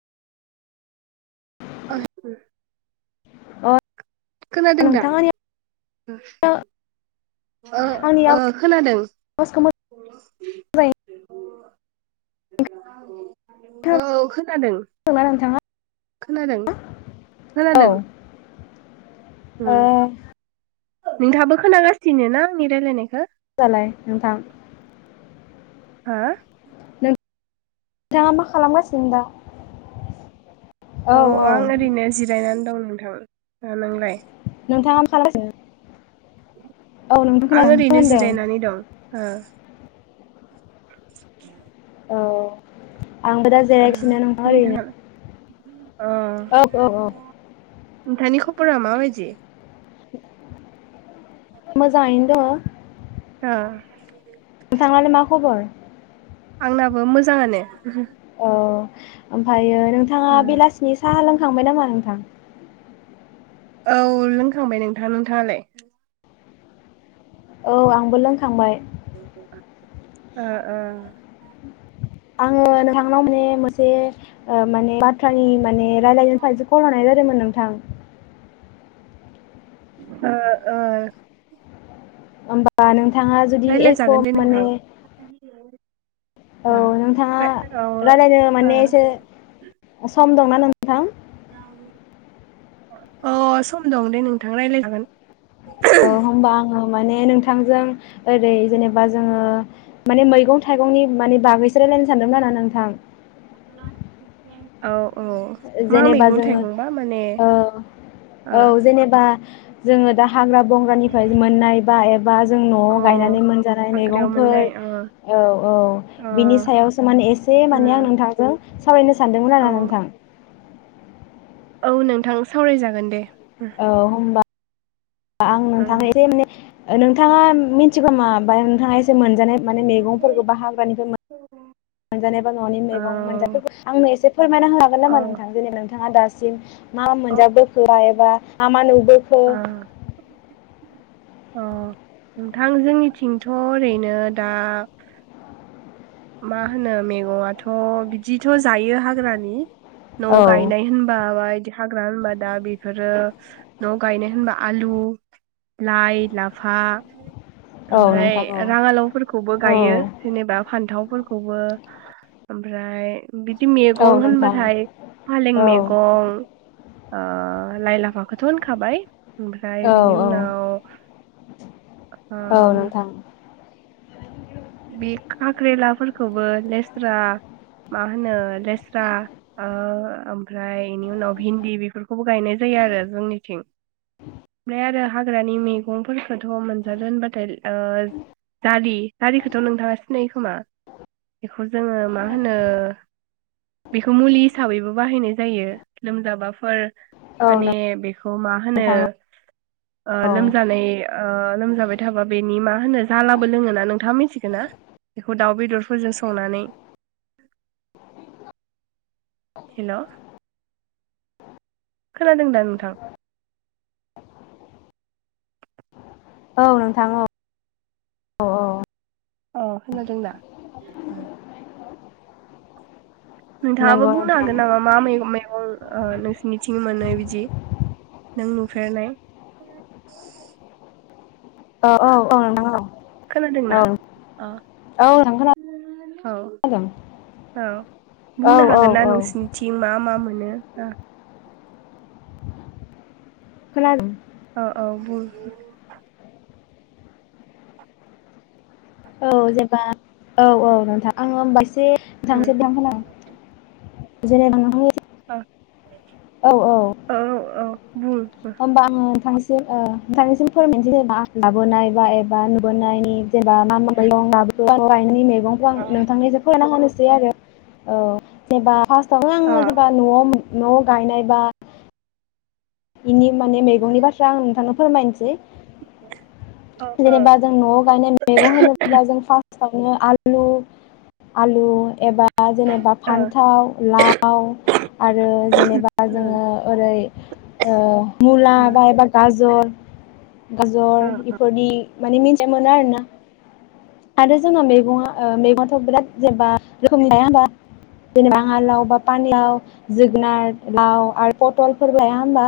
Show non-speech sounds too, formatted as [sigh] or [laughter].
[unintelligible] अ खोनादों दा? नोंथां उम आंनियाव ओ आंनि ओ खोनादों। आवाजखौ मोजाङै खोनादोंना [inaudible] ओ खोनादों। नोंथाङा? खोनादों औ खोनादों। ओ नोंथांङाबो खोनागासिनो ना आंनि रायलायनायखो? दालाय नोंथां? होया? थांङा मा खालामगासिनो दा? औ अ औ आं ओरैनो जिरायनानै दंमोन थां, ओ नोंलाय? नोंथांङा मा खालामगासिनो? औ नोंथां आं खोनादों ओरैनो होनदों जिरायनानै दं ओ [inaudible] औ आंबो दा ओ जिरायगासिनो नोंथाङा [unintelligible] [inaudible] औ औ औ नोंथांनि खबरा मा बायदि? मोजांङैनो दंङ। ओ मा खबर? आंनाबो मोजांङानो। अह ओमफायो नोंथांङा उम बेलासिनि साहा लों खांबाय नामा नोंथां? औ लोंखांबाय नोंथां नोंथांङालाय? औ आं बो लोंखांबाय। ओ ओ आंङो नोंथांनाव माने मोनसे ओ माने बाथ्रानि माने रायलायनाय निफ्रायसो कल हरनाय जादोंमोन नोंथां। ओ ओ ओमबा नों थांङा जुदि एख' रायलायजागोन दे माने नोंथां औ ओ नोंथाङा ओमफ्राय रायलायनो माने एसे सम दंना नोंथां? उनाव अ सम दं दे नोंथां रायलायजागोन। अ होमबा आङो माने नोंथांजों ओरै जेनेबा जोङो माने मैगं थाइगंनि माने बागैसो रायलायनो सानदोंमोन आरो नोंथां। औ औ मा जेनेबा मैगं जोङो थाइगंबा माने औ ओ औ जेनेबा जोङो दा हाग्रा बंग्रानिफ्राय मोननाय बा एबा जों न'आव अ गायनानै मोनजानाय हाग्रायाव मैगंफोर मोननाय अ औ औ अ बिनि सायावसो माने एसे माने आं उम नोंथांजों सावरायनो सानदोंमोन औ आरो नोंथां। औ नोंथां सावरायजागोन दे। औ होमबा आं उम नोंथांनो एसे माने ओ नोंथाङा [unintelligible] नोंथाङा एसे मोनजानाय माने मेगंफोरखौ बा हाग्रानिफ्राय मोनजानाय बा न'नि औ मैगं [unintelligible] आंनो [unintelligible] फोरमायना होनो हागोन औ नामा नोंथां दिनै नोंथाङा दा [unintelligible] मा औ मोनजा बोखो? [unintelligible] बा मा मा नु बोखो अ नोंथां जोंनिथिंथ' ओरैनो दा मा होनो मैगंआथ' बिदिथ' जायो हाग्रानि औ नवाव गायनाय होनबा बा इदि हाग्रानि होनबा दा बेफोरो न आव गायनाय होनबा आलु लाइ लाफा औ ओमफ्राय नोंथां औ राङालावफोरखौबो गायो औ जेनेबा फान्थाव फोरखौबो ओमफ्राय बिदि औ मेगं नोंथां होनबाथाय फालें औ मेगं आ लाइ लाफाखौथ होनखाबाय ओमफ्राय औ बिनि औ उनाव औ आम नोंथां बे खाख्रेलाफोरखौबो लेस्रा मा होनो लेस्रा ओमफ्राय बेनि उनाव भिन्दि बेफोरखौबो गायनाय जायो आरो जोंनिथिं ओमफ्राय आरो हाग्रानि मैगंफोरखौथ' मोनजादों होनबाथाय ओ जालि खारिखौथ नोंथाङा सिनायो खोमा बेखौ जोङो मा होनो बेखौ मुलि हिसाबैबो बा बाहायनाय जायो लोमजाबा फोर औ माने बेखौ मा होनो नोंथां ओ औ लोमजानाय ओ लोमजाबाय थाबा बेनि मा होनो जालाबो लोङोना नों थाङा मिथिगोना बेखौ दाउ बेदरफोरजों संनानै हेलौ खोनादों दा नोंथां औ नोंथां औ औ औ अह खोदोंदा उम नोंथाङाबो नंगौ बुंनो नोंथां हागोन नामा मा मैगं मैगं ओ नोंसिनिथिं मोनो बिदि नों नुफेरनाय औ औ औ नोंथां औ खोनादोंना ओ औ नोंथां औ खोनादों औ औ बुंनो हागोन ना औ औ नोंसिनिथि मा मा मोन नो दा खोनादों औ औ बुं औ जेनबा औ औ नोंथां आङो होमबासे उम थांजोबदां खोनांदों जेनेबा नोंथां ओ ओ औ औ बुं अ होमबा आं थांस ओ नोंथांनिसिम फोरमायनोसै जेनेबा लाबोनाय बा एबा नुबोनायनि जेनेबा मा मा मैगं लाबो [unintelligible] गंखौ आं नोंथांनिबो खौना होनो सैआरो औ जेनेबा पास सावनो अ आ जेनेबा न'आव मो न' गायनाय बा इनि माने मैगंनि बाथ्रा आं नोंथांनो फोरमायनोसै अ ओ जेनेबा ओ जों न'आव गायनाय मैगं होनोब्ला जों फा सावनो आलु आलु एबा जेनेबा फान्थाव लाव आरो जेनेबा उम जोङो ओरै ओ मुला बा उम एबा गाजर गाजर ओ बेफोरनि मानि मिथिनो आरो ना? आरो जोंना मैगङा ओ मैगङथ' बिराद जेनेबा रोखोमनि थाया होमबा? जेनेबा राङालाव, बा पानिलाव, जोगोनार, लाव आरो पटलफोर लाया हबा?